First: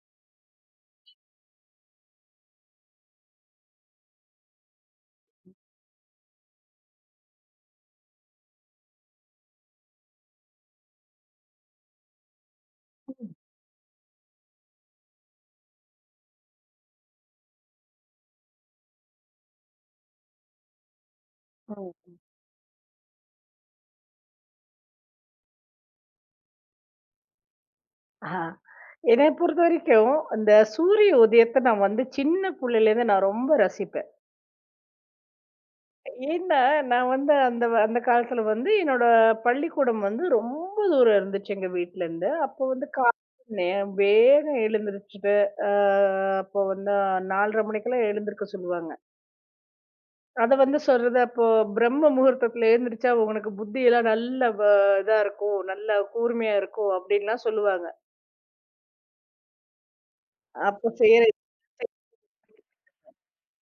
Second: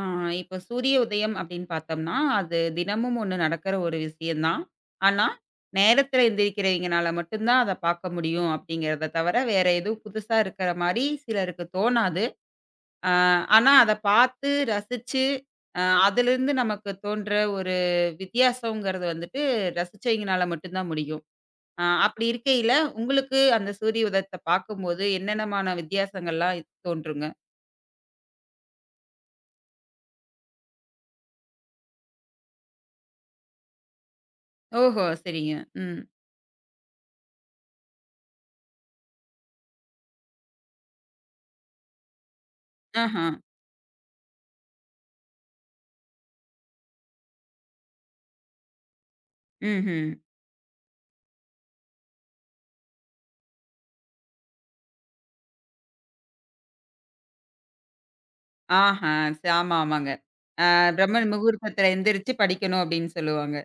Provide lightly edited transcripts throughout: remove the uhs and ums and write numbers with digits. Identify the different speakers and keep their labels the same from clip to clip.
Speaker 1: ஆ இப்ப சூரிய உதயம் அப்படின்னு பார்த்தோம்னா, அது தினமும் ஒண்ணு நடக்கிற ஒரு விஷயம் தான். ஆனா, நேரத்தில எந்திரிக்கிறவங்கனால மட்டும் தான் அத பார்க்க முடியும் அப்படிங்கிறத தவிர, வேற எதுவும் புதுசா இருக்கிற மாரி சிலருக்கு தோணாது. ஆ
Speaker 2: ம்.
Speaker 1: ஆனா அத பார்த்து ரசிச்சு, அதிலிருந்து நமக்கு தோன்ற ஒரு வித்தியாசங்கிறது வந்துட்டு ரசிச்சவைங்கனால மட்டும் தான் முடியும். அப்படி இருக்கையில, உங்களுக்கு அந்த சூரிய உதயத்த பார்க்கும்போது என்னென்னமான வித்தியாசங்கள்லாம் தோன்றுங்க?
Speaker 2: ஆஹா. என்னை பொறுத்த வரைக்கும், அந்த சூரிய உதயத்த நான் வந்து சின்ன புள்ளையிலேருந்து நான் ரொம்ப ரசிப்பேன்.
Speaker 1: ஓஹோ! சரிங்க. ம்.
Speaker 2: ஏன்னா, நான் வந்து அந்த காலத்துல வந்து என்னோட பள்ளிக்கூடம் வந்து ரொம்ப தூரம் இருந்துச்சு எங்க வீட்லருந்து. அப்போ வந்து
Speaker 1: ஆஹ.
Speaker 2: காலையில வேகம் எழுந்திரிச்சுட்டு, அ அப்போ வந்து 4:30 மணிக்கெல்லாம் எழுந்திருக்க சொல்லுவாங்க.
Speaker 1: ம்ஹ்ம்.
Speaker 2: அத வந்து சொல்றது அப்போ பிரம்ம முகூர்த்தத்துல எழுந்திரிச்சா உங்களுக்கு புத்தியெல்லாம் நல்ல இதா இருக்கும், நல்லா கூர்மையா இருக்கும் அப்டின்லாம் சொல்லுவாங்க.
Speaker 1: ஆஹா! ஆமா, ஆமாங்க.
Speaker 2: அப்போ
Speaker 1: பிரம்ம
Speaker 2: செய்ற
Speaker 1: முகூர்த்தத்துல எந்திரிச்சு படிக்கணும் அப்படின்னு சொல்லுவாங்க.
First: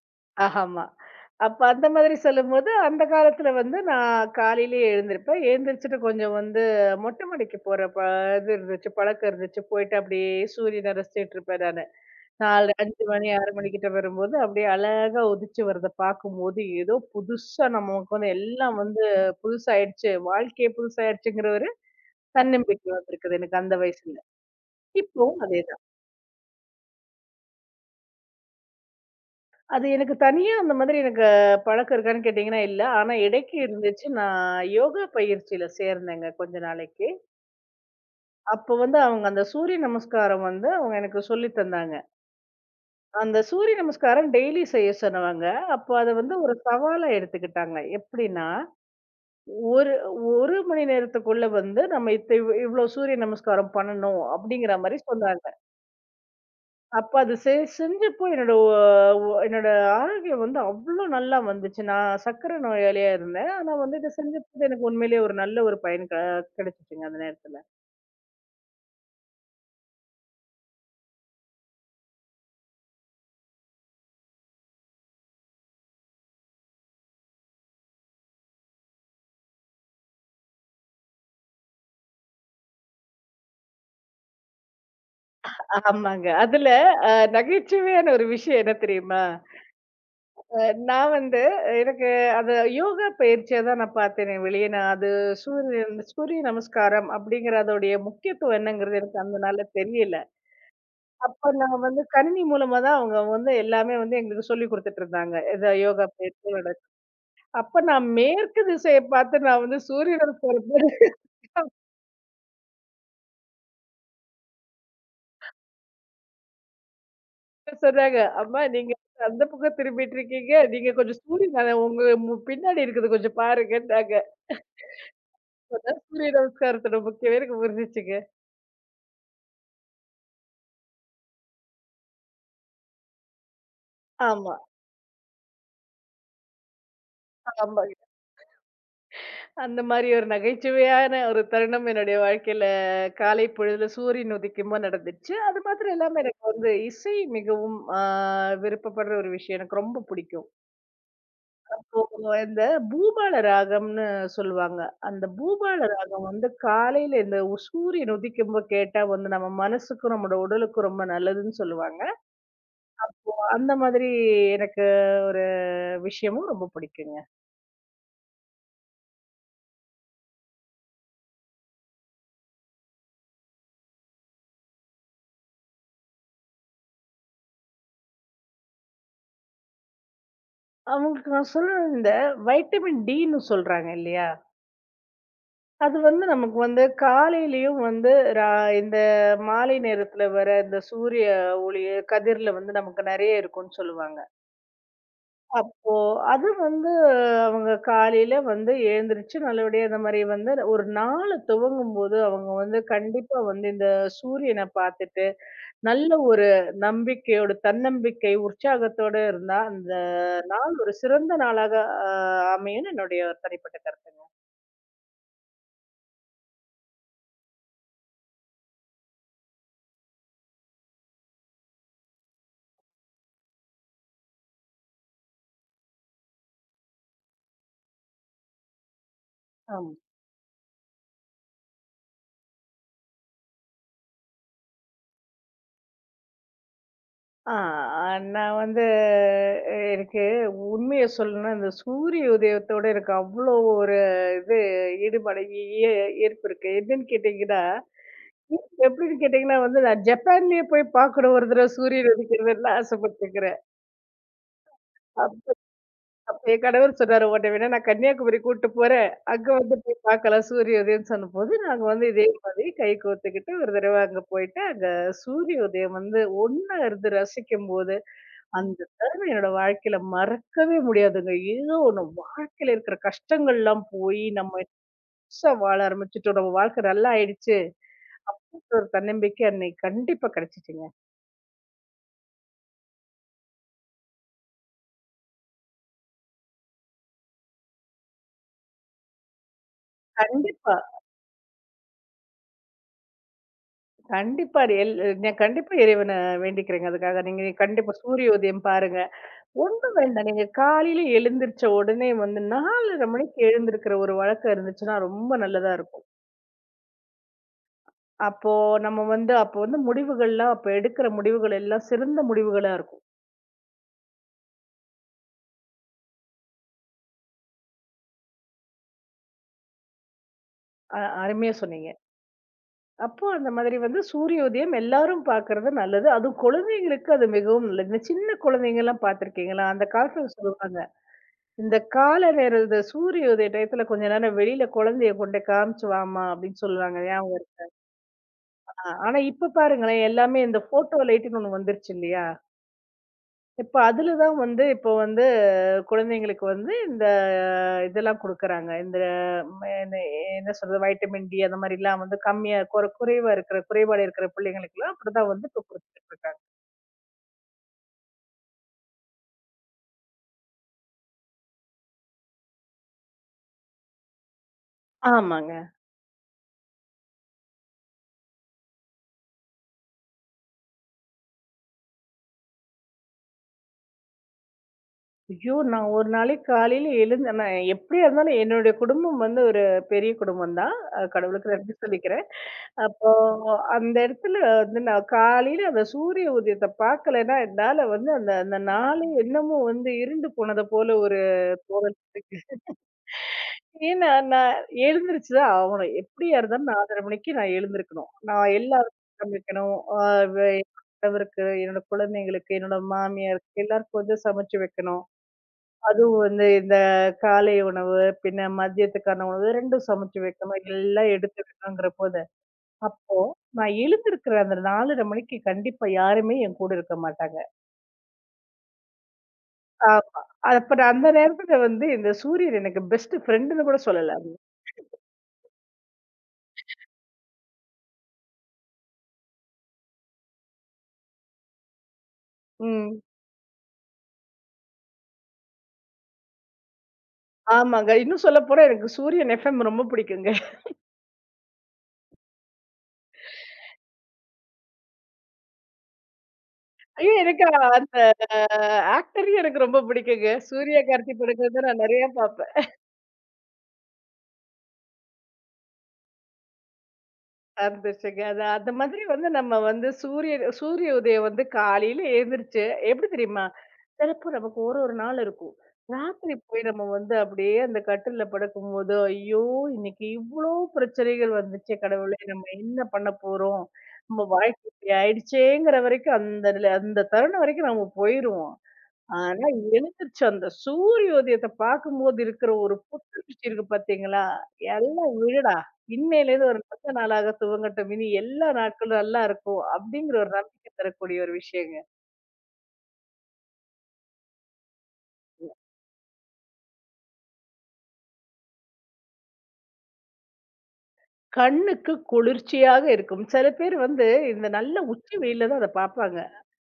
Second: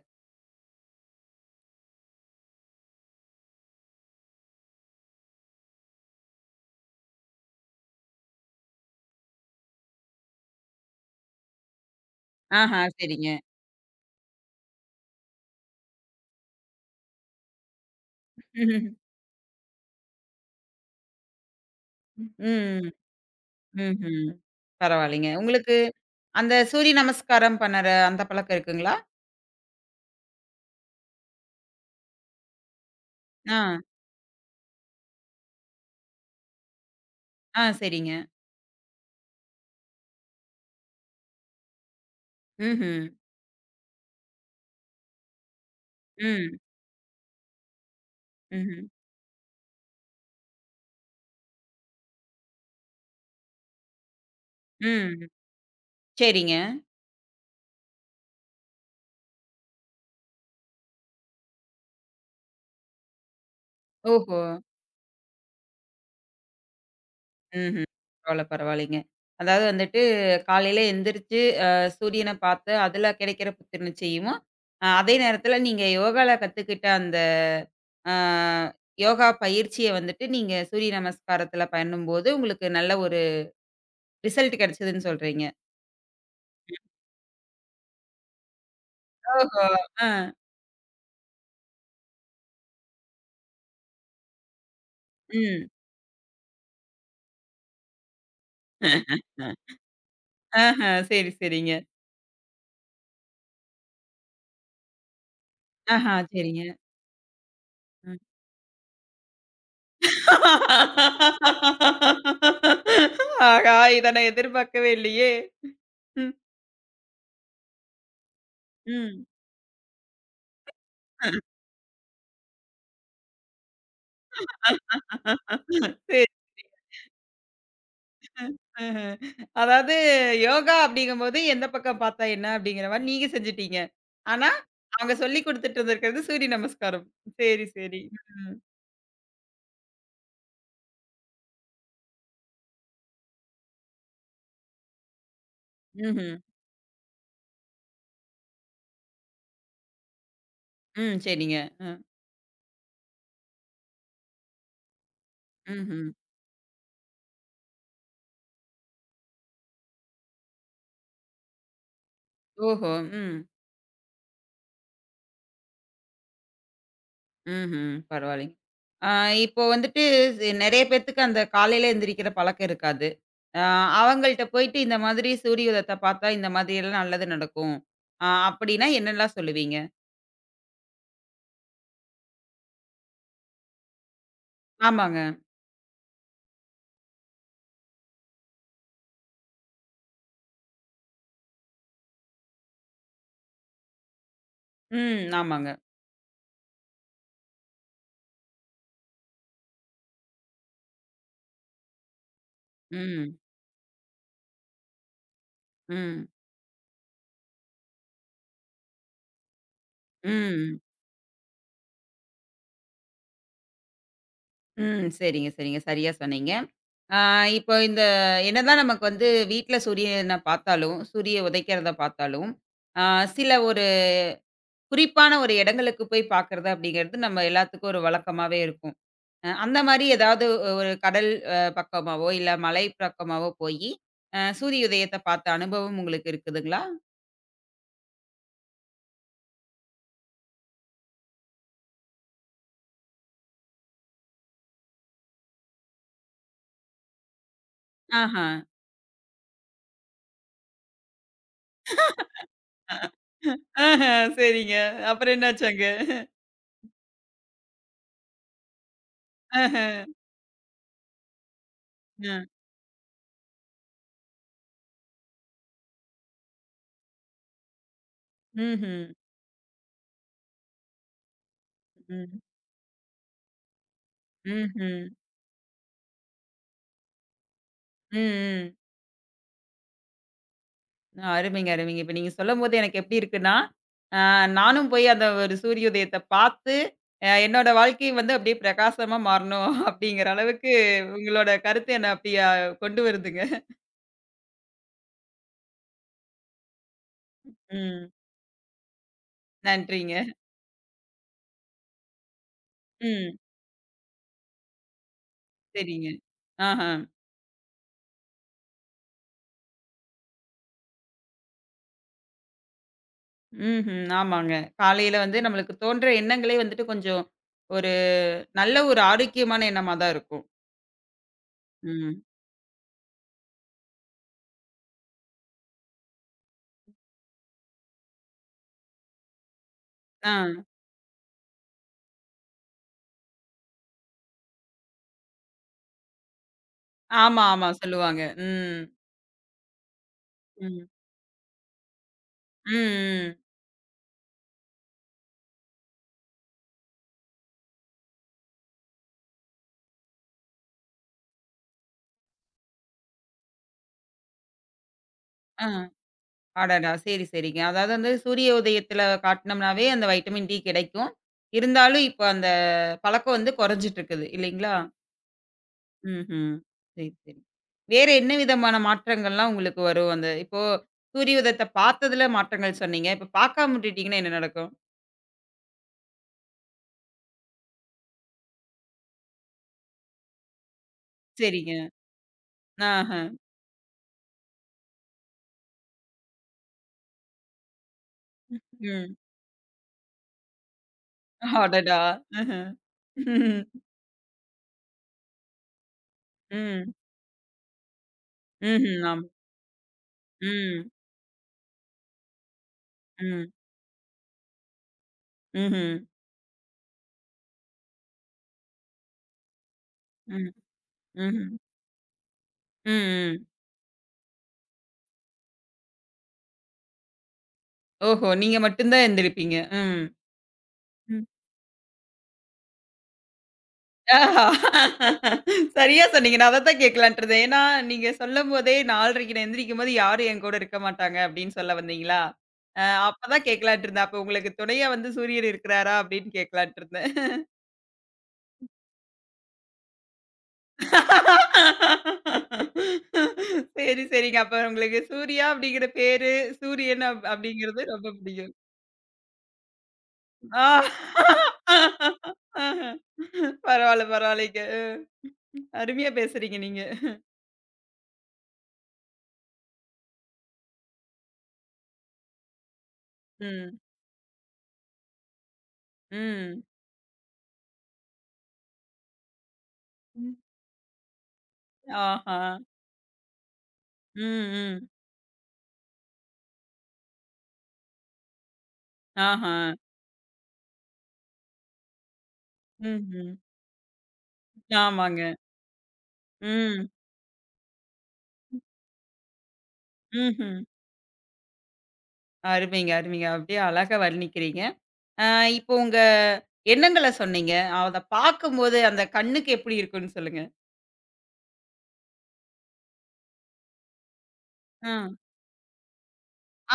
Speaker 2: ஆமா. அப்ப அந்த மாதிரி சொல்லும்போது, அந்த காலத்துல வந்து நான் காலையிலேயே எழுந்திருப்பேன். எழுந்திரிச்சுட்டு கொஞ்சம் வந்து மொட்டை மாடிக்கு போற ப இது இருந்துச்சு, பழக்கம் இருந்துச்சு. போயிட்டு அப்படியே சூரியன ரசிச்சுட்டு இருப்பேன் நானு. 4,
Speaker 1: ஆஹா,
Speaker 2: 5 மணி,
Speaker 1: சரிங்க.
Speaker 2: 6 மணிக்கிட்ட வரும்போது, அப்படியே அழகா உதிச்சு வரத பார்க்கும்போது, ஏதோ புதுசா நமக்கு வந்து எல்லாம் வந்து புதுசாயிடுச்சு. வாழ்க்கையே புதுசாயிடுச்சுங்கிற ஒரு
Speaker 1: ம்ஹும்.
Speaker 2: தன்னம்பிக்கை வந்திருக்குது எனக்கு அந்த
Speaker 1: ம்,
Speaker 2: வயசுல.
Speaker 1: ம்ஹ்ம். பரவாயில்லைங்க.
Speaker 2: இப்பவும்
Speaker 1: உங்களுக்கு
Speaker 2: அதேதான்.
Speaker 1: அந்த சூரிய நமஸ்காரம் பண்ணற அந்த பழக்கம் இருக்குங்களா?
Speaker 2: அது எனக்கு தனியா அந்த மாதிரி எனக்கு பழக்கம் இருக்கான்னு கேட்டீங்கன்னா இல்ல. ஆனா இடைக்கு
Speaker 1: ஆ,
Speaker 2: இருந்துச்சு. நான் யோகா பயிற்சியில சேர்ந்தேங்க கொஞ்ச நாளைக்கு.
Speaker 1: ஆ சரிங்க.
Speaker 2: அப்போ வந்து அவங்க அந்த சூரிய நமஸ்காரம் வந்து அவங்க எனக்கு சொல்லி தந்தாங்க.
Speaker 1: ம்ஹ்ம்.
Speaker 2: அந்த சூரிய நமஸ்காரம் டெய்லி செய்ய சொன்னவங்க. அப்போ அத வந்து ஒரு
Speaker 1: ம்,
Speaker 2: சவாலா எடுத்துக்கிட்டாங்க. எப்படின்னா,
Speaker 1: ம்ஹ்ம்.
Speaker 2: ஒரு 1 மணி நேரத்துக்குள்ள வந்து நம்ம இத்த இவ் இவ்ளோ சூரிய நமஸ்காரம் பண்ணணும் அப்படிங்கிற மாரி
Speaker 1: ம்.
Speaker 2: சொன்னாங்க.
Speaker 1: சரிங்க.
Speaker 2: அப்ப அது செ செஞ்சப்போ என்னோட ஒ ஒ என்னோட ஆரோக்கியம் வந்து அவ்ளோ நல்லா வந்துச்சு. நான் சர்க்கரை நோயாளியா இருந்தேன். ஆனா வந்து இத
Speaker 1: ஓஹோ!
Speaker 2: செஞ்சப்போ எனக்கு உண்மையிலேயே ஒரு நல்ல ஒரு பயன் க கிடைச்சுச்சுங்க அந்த நேரத்துல.
Speaker 1: ம்ஹ்ம். பரவால்ல, பரவாயில்லைங்க. அதாவது வந்துட்டு காலையில எந்திரிச்சு அ சூரியன பார்த்து அதுல கிடைக்கிற புத்துணர்ச்சியும், அதே நேரத்துல நீங்க யோகால கத்துக்கிட்ட அந்த ஆ யோகா பயிற்சிய வந்துட்டு நீங்க சூரிய நமஸ்காரத்துல பண்ணும்போது, உங்களுக்கு நல்ல ஒரு ரிசல்ட் கிடைச்சதுன்னு சொல்றீங்க.
Speaker 2: ஆமாங்க. அதுல அ நகைச்சுவையான ஒரு விஷயம் என்ன தெரியுமா?
Speaker 1: ஓஹோ! ஆ,
Speaker 2: அ நான் வந்து எனக்கு அது யோகா பயிற்சியா தான் நான் பார்த்தேனே வெளிய நான் அது
Speaker 1: ம்.
Speaker 2: சூரிய நமஸ்காரம் அப்படிங்கிற அதோடைய முக்கியத்துவம் என்னங்கிறது எனக்கு அந்த நாள்ல தெரியல.
Speaker 1: ஆஹ, சரி,
Speaker 2: அப்ப
Speaker 1: சரிங்க.
Speaker 2: நான் வந்து கணினி மூலமா தான் அவங்க வந்து எல்லாமே வந்து எங்களுக்கு சொல்லிக் குடுத்துட்டு இருந்தாங்க. இது யோகா
Speaker 1: ஆஹா,
Speaker 2: பயிற்சி
Speaker 1: சரிங்க.
Speaker 2: அப்ப நான்
Speaker 1: ம்.
Speaker 2: மேற்கு திசைய பார்த்து நான் வந்து சூரியன்
Speaker 1: ஆஹா! இத நான் எதிர்பார்க்கவே இல்லையே! ம்,
Speaker 2: சொன்னாங்க. அம்மா நீங்க
Speaker 1: ம்.
Speaker 2: அந்த பக்கம் திரும்பிட்டு இருக்கீங்க. நீங்க கொஞ்சம் சூரியன் அலை உங்க பின்னாடி இருக்குது கொஞ்சம் பாருங்கன்னாங்க. அப்பதான்
Speaker 1: சரி.
Speaker 2: சூரிய நமஸ்காரத்தோட முக்கியம் எனக்கு புரிஞ்சுச்சுங்க.
Speaker 1: அ, ஆஹ. அதாவது யோகா அப்படிங்கும்போது, எந்த பக்கம் பார்த்தா என்ன அப்படிங்கிற மாரி நீங்க செஞ்சுட்டீங்க. ஆனா,
Speaker 2: ஆமா,
Speaker 1: அவங்க சொல்லிக் குடுத்துட்டு இருந்திருக்கிறது சூரிய நமஸ்காரம். சரி,
Speaker 2: ஆமா.
Speaker 1: சரி. ம்.
Speaker 2: அந்த மாரி ஒரு நகைச்சுவையான ஒரு தருணம் என்னுடைய வாழ்க்கையில காலை பொழுதுல சூரியன் உதிக்கும்போது நடந்துச்சு. அது மாத்திரம் இல்லாம
Speaker 1: ம்ஹ்ம்.
Speaker 2: எனக்கு வந்து இசை மிகவும் விருப்பப்படுற ஒரு விஷயம். எனக்கு ரொம்ப பிடிக்கும்.
Speaker 1: ம். சரிங்க. அ.
Speaker 2: இப்போ இந்த பூபால ராகம்னு சொல்லுவாங்க. அந்த பூபால
Speaker 1: ம்ஹ்ம்.
Speaker 2: ராகம் வந்து காலையில இந்த சூரியன் உதிக்கும்போ கேட்டா வந்து நம்ம மனசுக்கும், நம்மோட உடலுக்கும் ரொம்ப நல்லதுன்னு சொல்லுவாங்க.
Speaker 1: ஓஹோ! ம்.
Speaker 2: அந்த மாதிரி எனக்கு ஒரு விஷயமும் ரொம்ப பிடிக்குங்க.
Speaker 1: ம்ஹ்ம். பரவாயில்லைங்க. ஆ இப்போ வந்துட்டு நெறைய பேத்துக்கு அந்த காலையில எந்திரிக்கிற பழக்கம் இருக்காது. அ அவங்கள்ட்ட போயிட்டு இந்த மாதிரி சூரிய உதயத்த பார்த்தா இந்த மாதிரி எல்லாம் நல்லது நடக்கும். அப்படின்னா என்னல்லாம் சொல்லுவீங்க?
Speaker 2: அவங்களுக்கு நான் சொல்றது இந்த வைட்டமின் டின்னு சொல்றாங்க இல்லையா?
Speaker 1: ஆமாங்க.
Speaker 2: அது வந்து நமக்கு வந்து காலையிலயும் வந்து ரா இந்த மாலை நேரத்துல வர இந்த சூரிய ஒளி கதிர்ல வந்து நமக்கு நெறைய இருக்கும்னு சொல்லுவாங்க.
Speaker 1: ம். ஆமாங்க.
Speaker 2: அப்போ அது வந்து அவங்க காலையில வந்து எழுந்திரிச்சு நல்லபடியா இந்த மாரி வந்து ஒரு நாள துவங்கும்போது அவங்க வந்து
Speaker 1: ம்.
Speaker 2: கண்டிப்பா வந்து இந்த சூரியன பார்த்துட்டு, நல்ல
Speaker 1: ம்.
Speaker 2: ஒரு நம்பிக்கையோட தன்னம்பிக்கை, உற்சாகத்தோட இருந்தா அந்த
Speaker 1: ம்.
Speaker 2: நாள் ஒரு சிறந்த நாளாக அ அமையும்னு என்னுடைய ஒரு தனிப்பட்ட கருத்துங்க.
Speaker 1: ம். சரிங்க, சரிங்க. சரியா சொன்னீங்க. ஆ இப்போ இந்த என்னதான் நமக்கு வந்து வீட்ல சூரியன பார்த்தாலும், சூரிய உதைக்கிறத பார்த்தாலும், ஆ சில ஒரு குறிப்பான ஒரு இடங்களுக்கு போய் பார்க்கறது அப்படிங்கிறது நம்ம எல்லாத்துக்கும் ஒரு வழக்கமாவே இருக்கும். அந்த
Speaker 2: ஆமா.
Speaker 1: மாரி ஏதாவது ஒரு கடல் பக்கமாவோ, இல்ல மலை பக்கமாவோ போயி, சூரிய உதயத்த பார்த்த அனுபவம் உங்களுக்கு இருக்குதுங்களா?
Speaker 2: ஆ நான் வந்து எனக்கு உண்மைய சொல்லணும்னா, இந்த சூரிய உதயத்தோட எனக்கு அவ்ளோ ஒரு இது ஈடுபாடு ஈ ஈ- ஈர்ப்பு இருக்கு. என்னன்னு கேட்டீங்கன்னா,
Speaker 1: ஆஹா.
Speaker 2: எப்படின்னு கேட்டீங்கன்னா வந்து நான் ஜப்பான்லேயே போய் பார்க்கணும் ஒரு தடவ சூரியன் உதிக்கிறதுன்னு ஆசைப்பட்டுருக்கிறேன்.
Speaker 1: ஆஹா. சரிங்க. அப்புறம்
Speaker 2: அப்
Speaker 1: என்னாச்சு அங்க?
Speaker 2: அப்ப என் கணவர் சொன்னாரு, "உன்ன வேணா நான் கன்னியாகுமரி கூட்டு போறேன். அங்க வந்து போய்
Speaker 1: ஆஹ.
Speaker 2: பார்க்கலாம் சூரிய உதயம்ன்னு" சொன்னபோது, நாங்க வந்து இதே
Speaker 1: அ.
Speaker 2: மாதிரி கை கோர்த்துக்கிட்டு ஒரு தடவ அங்க போயிட்டு, அங்க சூரிய உதயம் வந்து இருந்து ரசிக்கும்போது, அந்த
Speaker 1: ம்ஹ்ம்.
Speaker 2: தருணம் என்னோட வாழ்க்கையில மறக்கவே முடியாதுங்க. ஏதோ ஒண்ணு
Speaker 1: ம்.
Speaker 2: வாழ்க்கையில இருக்கிற கஷ்டங்கள்லாம் போயி, நம்ம
Speaker 1: ம்ஹ்ம்.
Speaker 2: பெருசா வாழ ஆரம்பிச்சுட்டோம். நம்ம வாழ்க்கை நல்லா ஆயிடுச்சு.
Speaker 1: ம், ம்.
Speaker 2: ஒரு தன்னம்பிக்கை அன்னைக்கு கண்டிப்பா கிடைச்சுச்சுங்க.
Speaker 1: அருமைங்க, அருமைங்க. இப்ப நீங்க சொல்லும்போது எனக்கு எப்படி இருக்குன்னா, அ நானும் போய் அந்த ஒரு சூரிய உதயத்த பார்த்து, என்னோட வாழ்க்கை வந்து அப்படியே பிரகாசமா மாறணும் அப்படிங்கிற அளவுக்கு
Speaker 2: கண்டிப்பா,
Speaker 1: உங்களோட கருத்து என்ன அப்படியா கொண்டு வருதுங்க.
Speaker 2: கண்டிப்பா அது நான் கண்டிப்பா இறைவன வேண்டிக்கிறேங்க அதுக்காக. நீங்க நீங்க கண்டிப்பா
Speaker 1: ம்.
Speaker 2: சூரிய உதயம் பாருங்க. ஒண்ணும்
Speaker 1: நன்றிங்க.
Speaker 2: வேண்டாம். நீங்க காலையில எழுந்திரிச்ச உடனே வந்து 4:30
Speaker 1: ம்.
Speaker 2: மணிக்கு எழுந்திருக்கிற ஒரு வழக்கம் இருந்துச்சுன்னா, ரொம்ப நல்லதா
Speaker 1: சரிங்க.
Speaker 2: இருக்கும்.
Speaker 1: ஆஹ.
Speaker 2: அப்போ நம்ம வந்து அப்போ வந்து முடிவுகள்லாம் அப்ப எடுக்கிற முடிவுகள் எல்லாம் சிறந்த முடிவுகளா இருக்கும்.
Speaker 1: ம்ஹ்ம். ஆமாங்க. காலையில வந்து நம்மளுக்கு தோன்ற எண்ணங்களே வந்துட்டு கொஞ்சம் ஒரு நல்ல ஒரு ஆரோக்கியமான எண்ணமா தான் இருக்கும்.
Speaker 2: அருமையா சொன்னீங்க.
Speaker 1: ம்.
Speaker 2: அப்போ அந்த மாதிரி வந்து சூரிய உதயம் எல்லாரும் பார்க்கறது நல்லது. அதுவும் குழந்தைங்களுக்கு அது மிகவும் நல்லது. இந்த சின்ன குழந்தைங்கலாம் பார்த்துருக்கீங்களா? அந்த காலத்துல
Speaker 1: ஆ.
Speaker 2: சொல்லுவாங்க. இந்த காலை நேர இந்த சூரிய உதய டயத்துல கொஞ்ச நேரம் வெளியில குழந்தைய கொண்டு காமிச்சு வாம்மா அப்படின்னு சொல்லுவாங்க. ஞாபகம்
Speaker 1: ஆமா,
Speaker 2: இருக்கா?
Speaker 1: ஆமா. சொல்லுவாங்க. ம்.
Speaker 2: ஆனா இப்ப பாருங்களேன் எல்லாமே இந்த
Speaker 1: ம்.
Speaker 2: போட்டோ லைட்ன்னு ஒண்ணு வந்துருச்சு இல்லையா?
Speaker 1: ம். ம்.
Speaker 2: இப்ப அதுல தான் வந்து இப்போ வந்து குழந்தைங்களுக்கு வந்து இந்த இதெல்லாம் குடுக்குறாங்க. இந்த ம என்ன என்ன சொல்றது? வைட்டமின் டி அந்த மாரிலாம் வந்து கம்மியா குறைவா இருக்கிற குறைபாடு இருக்கிற பிள்ளைங்களுக்கெல்லாம் அப்படிதான் வந்து இப்ப
Speaker 1: ஆ.
Speaker 2: குடுத்துட்டு இருக்காங்க.
Speaker 1: அடடா! சரி, சரிங்க. அதாவது வந்து சூரிய உதயத்துல காட்டுனம்னாவே அந்த வைட்டமின் டி கிடைக்கும். இருந்தாலும் இப்ப அந்த பழக்கம் வந்து குறைஞ்சிட்டு இருக்குது இல்லைங்களா?
Speaker 2: ஆமாங்க.
Speaker 1: ம்ஹ்ம். சரி, சரி. வேற என்ன விதமான மாற்றங்கள்லாம் உங்களுக்கு வரும்? அந்த இப்போ சூரிய உதயத்த பார்த்ததுல மாற்றங்கள் சொன்னீங்க. இப்ப பார்க்காம விட்டுட்டீங்கன்னா என்ன நடக்கும்?
Speaker 2: ஐயோ! நான் ஒரு நாளைக்கு காலையில எழுந்து நான் எப்படியா இருந்தாலும் என்னுடைய குடும்பம் வந்து ஒரு பெரிய குடும்பம் தான். கடவுளுக்கு நன்றி
Speaker 1: சரிங்க.
Speaker 2: சொல்லிக்கிறேன். அப்போ
Speaker 1: ஆஹ.
Speaker 2: அந்த இடத்துல வந்து நான் காலையில அந்த சூரிய உதயத்த பார்க்கலன்னா, என்னால வந்து அந்த அந்த நாளே
Speaker 1: ம்.
Speaker 2: என்னமோ வந்து இருண்டு போனது போல ஒரு தோணல்
Speaker 1: அடடா!
Speaker 2: இருக்கு.
Speaker 1: ஆஹ. ம்.
Speaker 2: ஏன்னா, நான் எழுந்திருச்சு தான் ஆவணும். எப்படியா இருந்தாலும்
Speaker 1: ம்ஹ்ம்.
Speaker 2: 4:30 மணிக்கு நான் எழுந்திருக்கணும். நான் எல்லாருக்கும்
Speaker 1: ஆமா.
Speaker 2: சமைக்கணும். அ வே
Speaker 1: ம்.
Speaker 2: கணவருக்கு, என்னோட குழந்தைங்களுக்கு, என்னோட
Speaker 1: ம்.
Speaker 2: மாமியாருக்கு எல்லாருக்கும் வந்து சமைச்சு வைக்கணும்.
Speaker 1: ம்ஹ்ம்.
Speaker 2: அதுவும் வந்து இந்த காலை உணவு, பின்ன மதியத்துக்கான உணவு 2ம் சமைச்சு
Speaker 1: ம்.
Speaker 2: வைக்கணும். எல்லாம் எடுத்து
Speaker 1: ம்ஹ்ம்.
Speaker 2: வைக்கணுங்கிற போது,
Speaker 1: ம்.
Speaker 2: அப்போ
Speaker 1: ம்.
Speaker 2: நான் எழுந்திருக்கிற அந்த 4:30 மணிக்கு கண்டிப்பா யாருமே என் கூட இருக்க மாட்டாங்க.
Speaker 1: ஓஹோ! நீங்க மட்டும் தான் எந்திரிப்பீங்க.
Speaker 2: ஆமா. அப்ப நான் அந்த
Speaker 1: ம்.
Speaker 2: நேரத்துல வந்து இந்த சூரியன் எனக்கு பெஸ்ட் ஃபிரெண்டுன்னு கூட சொல்லலாம்.
Speaker 1: ஆஹா! சரியா சொன்னீங்க. நான் அதத்தான் கேட்கலான்ட்டு இருந்தேன். ஏன்னா, நீங்க சொல்லும்போதே 4:30க்கு நான் எந்திரிக்கும்போது யாரும் என் கூட இருக்க மாட்டாங்க அப்டின்னு சொல்ல வந்தீங்களா? அ
Speaker 2: ம்.
Speaker 1: அப்பதான் கேட்கலான்ட்டு இருந்தேன். அப்ப உங்களுக்கு துணையா வந்து சூரியன் இருக்கிறாரா அப்டின்னு கேட்கலான்ட்டு இருந்தேன்.
Speaker 2: ஆமாங்க. இன்னும் சொல்லப்போனா எனக்கு சூரியன் எஃப்எம் ரொம்ப பிடிக்குங்க.
Speaker 1: சரி, சரிங்க. அப்ப உங்களுக்கு சூர்யா அப்டிங்கிற பேரு, சூரியன்
Speaker 2: ஐயோ! எனக்கு
Speaker 1: அப்டிங்கிறது
Speaker 2: அந்த
Speaker 1: ரொம்ப பிடிக்கும்.
Speaker 2: ஆக்டரையும் எனக்கு ரொம்ப பிடிக்குங்க.
Speaker 1: ஆ.
Speaker 2: சூர்யா, கார்த்தி படங்கள் தான் நான் நெறைய பாப்பேன்.
Speaker 1: ஆஹ. பரவால்ல, பரவால்லைங்க. அ. அருமையா பேசுறீங்க நீங்க.
Speaker 2: சந்தோஷங்க. அது அந்த மாதிரி வந்து நம்ம வந்து சூரியன் சூரிய உதயம் வந்து காலையில எழுந்திரிச்சு எப்படி தெரியுமா?
Speaker 1: ம்.
Speaker 2: சிலப்போ நமக்கு ஒரு ஒரு நாள் இருக்கும். ராத்திரி
Speaker 1: ம்.
Speaker 2: போய் நம்ம வந்து அப்படியே அந்த கட்டில்ல படுக்கும்போது, ஐயோ! இன்னைக்கு
Speaker 1: ம்.
Speaker 2: இவ்ளோ பிரச்சனைகள் வந்துச்சே கடவுளே!
Speaker 1: ஆஹா.
Speaker 2: நம்ம என்ன பண்ண போறோம்? நம்ம வாழ்க்கை
Speaker 1: ம், ம்.
Speaker 2: இப்படி ஆயிடுச்சேங்கிற வரைக்கும் அந்த அந்த தருணம் வரைக்கும் நம்ம போயிருவோம். ஆனா
Speaker 1: ஆஹா.
Speaker 2: எழுந்திருச்சு அந்த சூரிய உதயத்தை பார்க்கும்போது இருக்கிற ஒரு
Speaker 1: ம்ஹ்ம்.
Speaker 2: புத்துணர்ச்சி இருக்கு பாத்தீங்களா? எல்லாம்
Speaker 1: ஆமாங்க.
Speaker 2: விடுடா! இன்னையிலேருந்து ஒரு
Speaker 1: ம்.
Speaker 2: நல்ல நாளாக துவங்கட்டும். இனி எல்லா நாட்களும் நல்லா இருக்கும். அப்படிங்கிற ஒரு
Speaker 1: ம்ஹ்ம்.
Speaker 2: நம்பிக்கை தரக்கூடிய ஒரு விஷயங்க.
Speaker 1: அருமைங்க, அருமைங்க. அப்படியே அழகா வர்ணிக்கிறீங்க. அ இப்போ உங்க எண்ணங்கள சொன்னீங்க. அத பார்க்கும்போது அந்த கண்ணுக்கு எப்படி இருக்கும்னு சொல்லுங்க?
Speaker 2: கண்ணுக்கு குளிர்ச்சியாக இருக்கும். சில பேர் வந்து இந்த நல்ல
Speaker 1: அ.
Speaker 2: உச்சி வெயில்ல தான் அத பார்ப்பாங்க.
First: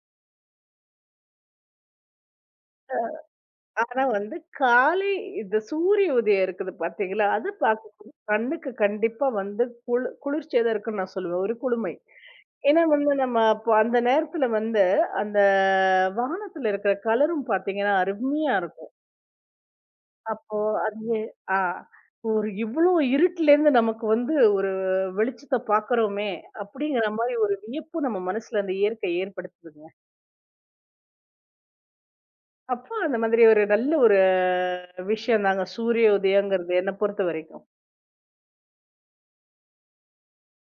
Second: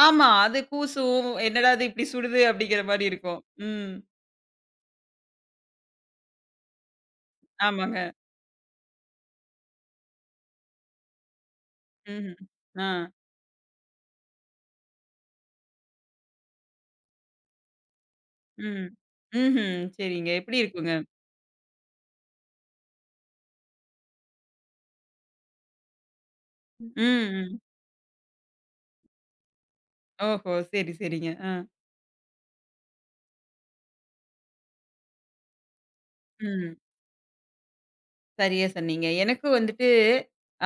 Speaker 1: ஆமா. அது கூசும். "என்னடா இது இப்படி சுடுது?" அப்படிங்கிற மாரி இருக்கும். ம்.
Speaker 2: ஆனா வந்து காலை இந்த சூரிய உதயம் இருக்குது பார்த்தீங்களா, அது
Speaker 1: ஆமாங்க.
Speaker 2: பார்க்கும்போது கண்ணுக்கு கண்டிப்பா வந்து குளிர்ச்சியா தான் இருக்குன்னு நான் சொல்லுவேன். ஒரு குளுமை.
Speaker 1: ம்ஹ்ம்.
Speaker 2: ஏன்னா
Speaker 1: ஆ.
Speaker 2: வந்து நம்ம அப்போ அந்த நேரத்துல வந்து அந்த வானத்துல இருக்கிற கலரும் பார்த்தீங்கன்னா, அருமையா
Speaker 1: ம்.
Speaker 2: இருக்கும்.
Speaker 1: ம்ஹ்ம். சரிங்க. எப்படி
Speaker 2: அப்போ
Speaker 1: இருக்குங்க?
Speaker 2: அது ஏ- ஆ ஒரு இவ்ளோ இருட்டுலேருந்து நமக்கு வந்து ஒரு வெளிச்சத்த பார்க்குறோமே!
Speaker 1: ம்,
Speaker 2: அப்படிங்கிற மாரி ஒரு
Speaker 1: ம்.
Speaker 2: வியப்பும் நம்ம மனசுல அந்த இயற்கை ஏற்படுத்துதுங்க.
Speaker 1: ஓஹோ! சரி, சரிங்க. ஆ.
Speaker 2: அப்ப அந்த மாதிரி ஒரு நல்ல ஒரு விஷயம் தாங்க. சூரிய உதயங்கிறது
Speaker 1: ம்.
Speaker 2: என்ன பொறுத்தவரைக்கும்.
Speaker 1: சரியா சொன்னீங்க. எனக்கும் வந்துட்டு,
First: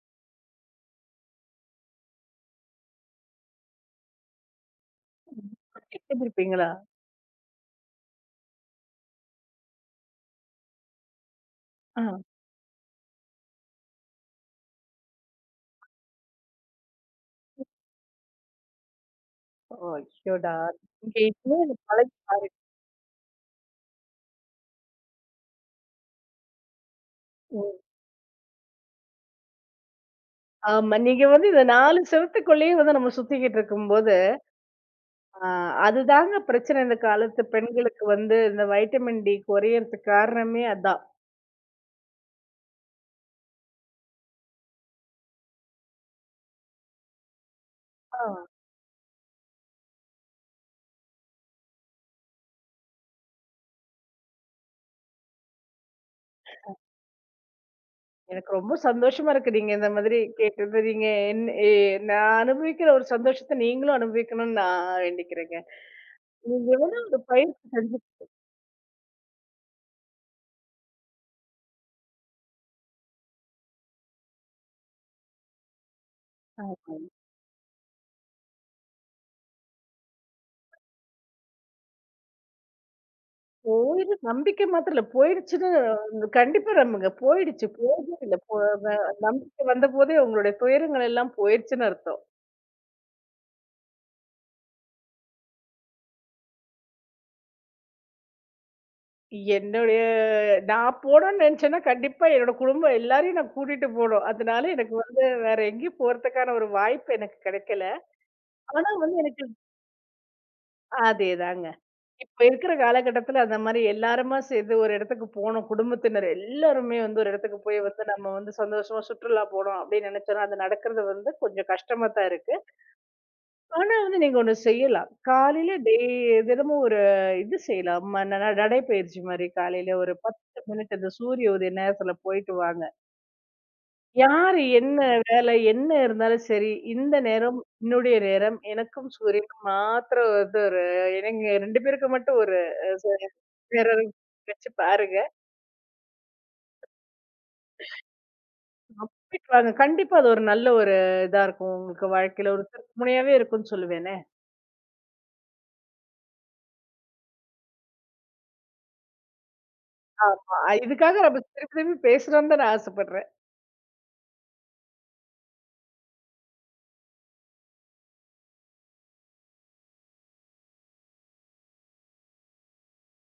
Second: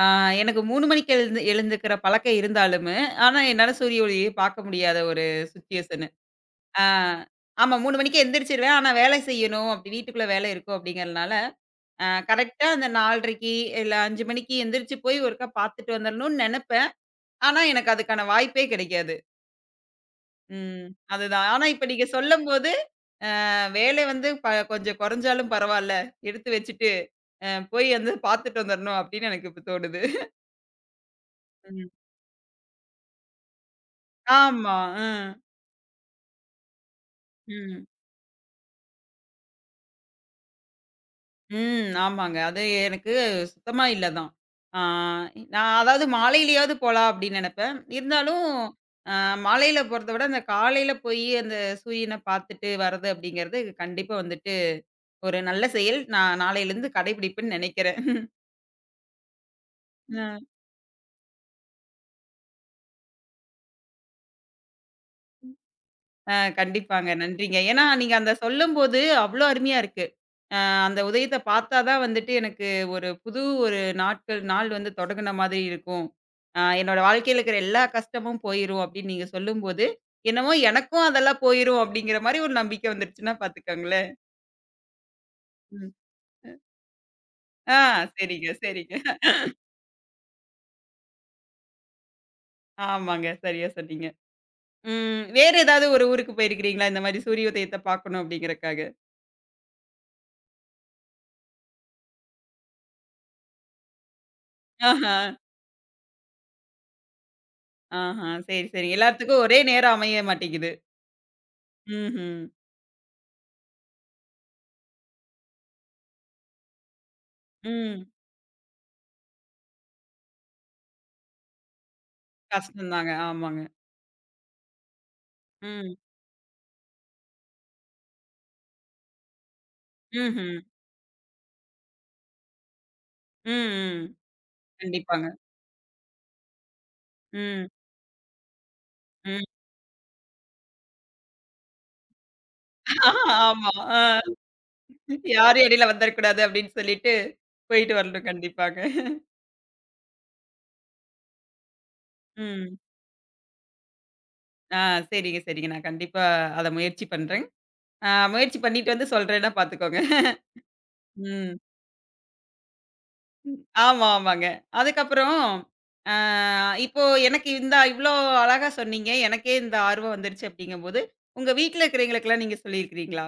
Speaker 1: ஆ எனக்கு 3 மணிக்கு எழுந்துக்கிற பழக்கம் இருந்தாலுமே, ஆனா என்னால சூரிய ஒளிய பார்க்க முடியாத ஒரு சிச்சுவேஷனு.
Speaker 2: எந்திரிப்பீங்களா?
Speaker 1: ஆ ஆமா 3 மணிக்கு எந்திரிச்சுருவேன். ஆனா வேலை செய்யணும், அப்படி வீட்டுக்குள்ள வேலை இருக்கும் அப்படிங்கிறதுனால,
Speaker 2: ஆ.
Speaker 1: கரெக்ட்டா அந்த 4:30க்கு இல்ல 5 மணிக்கு எந்திரிச்சு போய் ஒருக்கா பார்த்துட்டு வந்துரணும்னு நெனப்பேன். ஆனா எனக்கு அதுக்கான வாய்ப்பே கிடைக்காது.
Speaker 2: ஐயோடா!
Speaker 1: ம்.
Speaker 2: இங்க
Speaker 1: அதுதான்.
Speaker 2: இப்பவே
Speaker 1: ஆனா
Speaker 2: இத
Speaker 1: இப்ப நீங்க
Speaker 2: பழகி
Speaker 1: சொல்லும்போது, வேலை வந்து கொஞ்சம் கொறஞ்சாலும் பரவால்ல, எடுத்து வச்சுட்டு,
Speaker 2: ம்.
Speaker 1: போய் வந்து பார்த்துட்டு வந்துரணும் அப்படின்னு எனக்கு இப்ப தோணுது.
Speaker 2: ஆமா. நீங்க வந்து இந்த
Speaker 1: ம்.
Speaker 2: 4 செவுத்துக்குள்ளயே வந்து நம்ம சுத்திக்கிட்டு இருக்கும்போது,
Speaker 1: ஆமா. அ.
Speaker 2: ஆ அதுதாங்க பிரச்சனை இந்த காலத்து
Speaker 1: ம்.
Speaker 2: பெண்களுக்கு வந்து இந்த வைட்டமின் டி குறையறதுக்கு காரணமே அதான்.
Speaker 1: ம். ஆமாங்க. அது எனக்கு சுத்தமா இல்ல தான். ஆ நான் அதாவது மாலையிலயாவது போலாம் அப்படின்னு நெனப்பேன்.
Speaker 2: ஆ.
Speaker 1: இருந்தாலும் அ மாலையில போறத விட, அந்த காலையில போயி அந்த சூரியன பாத்துட்டு வர்றது அப்படிங்கிறது கண்டிப்பா வந்துட்டு ஒரு நல்ல செயல். நான் நாளையிலருந்து கடைபிடிப்பேன்னு நெனைக்கிறேன்.
Speaker 2: எனக்கு ரொம்ப சந்தோஷமா இருக்கு. நீங்க இந்த மாதிரி
Speaker 1: அ.
Speaker 2: கேட்டது. நீங்க என் எ நான் அனுபவிக்கிற ஒரு சந்தோஷத்த நீங்களும் அனுபவிக்கணும்னு நான் வேண்டிக்கிறேங்க. நீங்க வேணா
Speaker 1: கண்டிப்பாங்க.
Speaker 2: ஒரு
Speaker 1: நன்றிங்க.
Speaker 2: பயிற்சி
Speaker 1: ஏன்னா,
Speaker 2: செஞ்சு
Speaker 1: நீங்க அந்த சொல்லும்போது அவ்ளோ அருமையா இருக்கு. அ அந்த உதயத்த பார்த்தா தான் வந்துட்டு எனக்கு ஒரு புது ஒரு நாள் வந்து தொடங்குன மாதிரி இருக்கும்.
Speaker 2: ஆமா.
Speaker 1: என்னோட வாழ்க்கையில இருக்கிற எல்லா கஷ்டமும் போயிரும் அப்படின்னு நீங்க சொல்லும்போது, என்னமோ எனக்கும் அதெல்லாம் போயிரும் அப்படிங்கிற மாரி ஒரு நம்பிக்கை வந்துருச்சுன்னா பார்த்துக்கோங்களேன்.
Speaker 2: போயிரு நம்பிக்கை மாத்திரம் இல்ல. போயிடுச்சுன்னு
Speaker 1: ம்.
Speaker 2: கண்டிப்பா நம்புங்க. போயிடுச்சு.
Speaker 1: அ
Speaker 2: போயவே இல்ல.
Speaker 1: சரிங்க,
Speaker 2: போ
Speaker 1: சரிங்க.
Speaker 2: வ நம்பிக்கை வந்தபோதே உங்களுடைய துயரங்கள் எல்லாம் போயிருச்சுன்னு அர்த்தம்.
Speaker 1: ஆமாங்க. சரியா சொன்னீங்க. ம் வேற ஏதாவது ஒரு ஊருக்கு போயிருக்கிறீங்களா? இந்த மாரி சூரிய உதயத்த பார்க்கணும் அப்படிங்கிறக்காக?
Speaker 2: என்னுடைய நான் போணும்னு நெனச்சேன்னா, கண்டிப்பா என்னோட குடும்பம் எல்லாரையும் நான் கூட்டிட்டு போணும். அதனால எனக்கு
Speaker 1: ஆஹா,
Speaker 2: வந்து வேற எங்கேயும் போறதுக்கான ஒரு வாய்ப்பு எனக்கு கெடைக்கல.
Speaker 1: ஆஹா. சரி, சரி.
Speaker 2: ஆனா வந்து
Speaker 1: எல்லாத்துக்கும்
Speaker 2: எனக்கு
Speaker 1: ஒரே நேரம் அமைய மாட்டேங்குது.
Speaker 2: அதேதாங்க. இப்ப
Speaker 1: ம்ஹ்ம்.
Speaker 2: இருக்கிற காலகட்டத்துல அந்த மாரி எல்லாருமா சேர்ந்து ஒரு இடத்துக்கு போணும். குடும்பத்தினர் எல்லாருமே வந்து ஒரு இடத்துக்கு போய் வந்து
Speaker 1: ம்.
Speaker 2: நம்ம வந்து சந்தோஷமா சுற்றுலா போனோம் அப்படின்னு நினைச்சோம்னா, அது நடக்கிறது வந்து கொஞ்சம் கஷ்டமா தான் இருக்கு.
Speaker 1: கஷ்டம் தாங்க. ஆமாங்க.
Speaker 2: ஆனா வந்து நீங்க ஒண்ணு செய்யலாம். காலையில
Speaker 1: ம்.
Speaker 2: டெய் தினமும் ஒரு இது செய்யலாம். நடைப்பயிற்சி மாரி காலையில ஒரு
Speaker 1: ம்ஹ்ம்.
Speaker 2: 10 மினிட் அந்த சூரிய உதய நேரத்துல போயிட்டு வாங்க.
Speaker 1: ம், ம்.
Speaker 2: யாரு என்ன
Speaker 1: கண்டிப்பாங்க.
Speaker 2: வேலை, என்ன இருந்தாலும் சரி, இந்த நேரம்
Speaker 1: ம்,
Speaker 2: என்னுடைய நேரம். எனக்கும்
Speaker 1: ம்.
Speaker 2: சூரியனுக்கும் மாத்திரம் வந்து ஒரு எங்க 2 பேருக்கு மட்டும் ஒரு அ
Speaker 1: ஆமா.
Speaker 2: நேரம் வச்சு பாருங்க.
Speaker 1: யாரும் இடையில வந்துறக்கூடாது அப்டின்னு சொல்லிட்டு, போயிட்டு வரணும் கண்டிப்பாங்க.
Speaker 2: அப்படி வாங்க. கண்டிப்பா அது ஒரு நல்ல ஒரு இதா இருக்கும். உங்களுக்கு வாழ்க்கையில ஒரு
Speaker 1: ம்.
Speaker 2: திருப்புமுனையாவே இருக்கும்னு சொல்லுவேனே.
Speaker 1: ஆ சரிங்க, சரிங்க. நான் கண்டிப்பா அத முயற்சி பண்றேன். ஆ முயற்சி பண்ணிட்டு வந்து சொல்றேன்னா பார்த்துக்கோங்க.
Speaker 2: ஆமா. இதுக்காக நம்ம
Speaker 1: ம்.
Speaker 2: திருப்பி திருப்பி பேசுறோம்னு தான் நான் ஆசைப்படுறேன்.
Speaker 1: ஆமா, ஆமாங்க. அதுக்கப்புறம், ஆ இப்போ எனக்கு இந்த இவ்ளோ அழகா சொன்னீங்க. எனக்கே இந்த ஆர்வம் வந்துருச்சு அப்டிங்கும்போது, உங்க வீட்ல இருக்கிறவங்களுக்கெல்லாம் நீங்க சொல்லியிருக்கிறீங்களா?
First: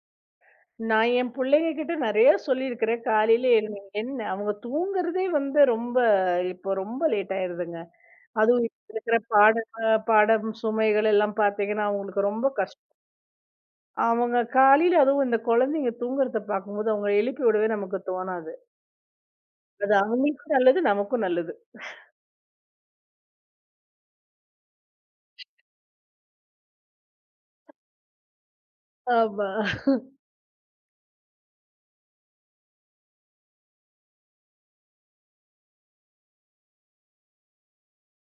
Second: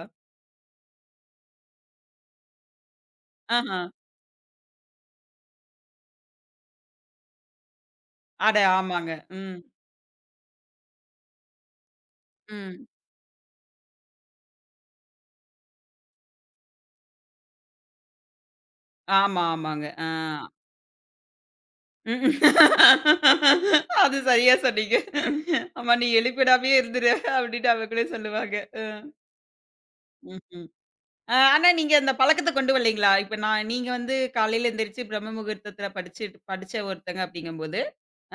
Speaker 2: நான் என் பிள்ளைங்க கிட்ட நிறைய சொல்லியிருக்கிறேன். காலையில
Speaker 1: ஆஹா.
Speaker 2: என்ன அவங்க தூங்குறதே வந்து ரொம்ப இப்போ ரொம்ப லேட் ஆயிருதுங்க.
Speaker 1: அட
Speaker 2: அதுவும் இப்ப
Speaker 1: ஆமாங்க.
Speaker 2: இருக்கிற
Speaker 1: ம்,
Speaker 2: பாடம் சுமைகள் எல்லாம் பார்த்தீங்கன்னா, அவங்களுக்கு ரொம்ப
Speaker 1: ம்.
Speaker 2: கஷ்டம். அவங்க காலையில அதுவும் இந்த குழந்தைங்க தூங்குறத பார்க்கும்போது, அவங்கள எழுப்பி விடவே நமக்கு தோணாது.
Speaker 1: ஆமா, ஆமாங்க.
Speaker 2: அது
Speaker 1: ஆ.
Speaker 2: அவங்களுக்கும் நல்லது, நமக்கும் நல்லது.
Speaker 1: ம். அது சரியா சொன்னீங்க. "ஆமா நீ எழுப்பிடாமயே இருந்துரு" அப்டின்னு அவங்களே சொல்லுவாங்க. அ.
Speaker 2: ஆமா.
Speaker 1: ம்ஹ்ம். ஆனா நீங்க அந்த பழக்கத்த கொண்டு வரலைங்களா? இப்ப நான் நீங்க வந்து காலையில எந்திரிச்சு பிரம்ம முகூர்த்தத்துல படிச்ச ஒருத்தங்க அப்டிங்கும்போது,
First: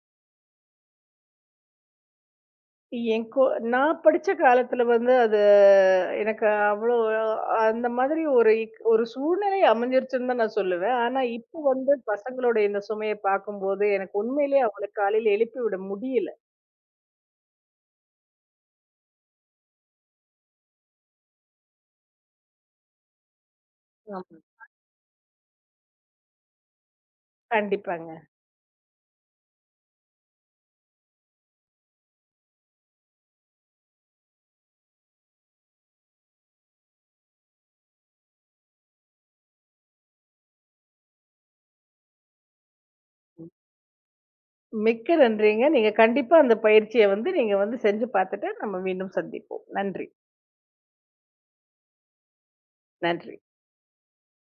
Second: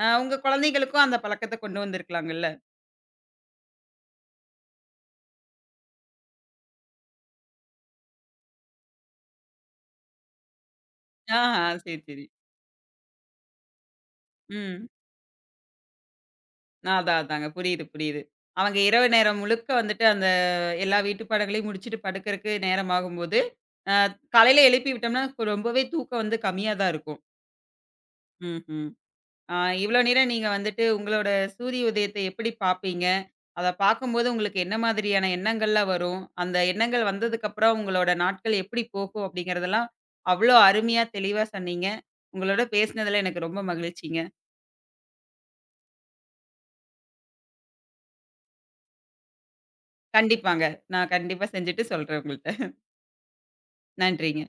Speaker 1: உங்க குழந்தைகளுக்கும் அந்த பழக்கத்த கொண்டு வந்திருக்கலாங்கல்ல?
Speaker 2: என் கொ நான் படிச்ச காலத்துல வந்து அது எனக்கு அவ்வளோ அந்த மாதிரி ஒரு ஒரு சூழ்நிலை அமைஞ்சிருச்சுன்னு தான் நான் சொல்லுவேன். ஆனா
Speaker 1: ஆஹா,
Speaker 2: இப்ப வந்து
Speaker 1: சரி, சரி.
Speaker 2: பசங்களோட இந்த சுமைய பார்க்கும்போது, எனக்கு உண்மையிலேயே
Speaker 1: ம்.
Speaker 2: அவங்கள காலையில எழுப்பி விட முடியல.
Speaker 1: அதான் அதாங்க. புரியுது, புரியுது. அவங்க இரவு நேரம் முழுக்க வந்துட்டு அந்த எல்லா வீட்டு பாடங்களையும் முடிச்சுட்டு படுக்கறக்கு நேரமாகும்போது, அ
Speaker 2: ஆமா.
Speaker 1: காலையில எழுப்பி விட்டோம்னா ரொம்பவே தூக்கம் வந்து கம்மியா தான் இருக்கும்.
Speaker 2: கண்டிப்பாங்க.
Speaker 1: ம்ஹ்ம். ஆ இவ்வளோ நேரம் நீங்க வந்துட்டு உங்களோட சூரிய உதயத்தை எப்படி பார்ப்பீங்க? அத பார்க்கும்போது உங்களுக்கு என்ன மாதிரியான எண்ணங்கள்லாம் வரும்? அந்த எண்ணங்கள் வந்ததுக்கப்புறம் உங்களோட நாட்கள் எப்படி போகும்? அப்படிங்கிறதெல்லாம் அவ்வளோ அருமையா தெளிவா சொன்னீங்க. உங்களோட பேசினதுல எனக்கு ரொம்ப மகிழ்ச்சிங்க.
Speaker 2: மிக்க நன்றிங்க. நீங்க கண்டிப்பா அந்த பயிற்சிய வந்து நீங்க வந்து செஞ்சு பார்த்துட்டு, நம்ம மீண்டும் சந்திப்போம். நன்றி,
Speaker 1: கண்டிப்பாங்க. நான் கண்டிப்பா செஞ்சுட்டு சொல்றேன் உங்கள்ட்ட.
Speaker 2: நன்றி.
Speaker 1: நன்றிங்க.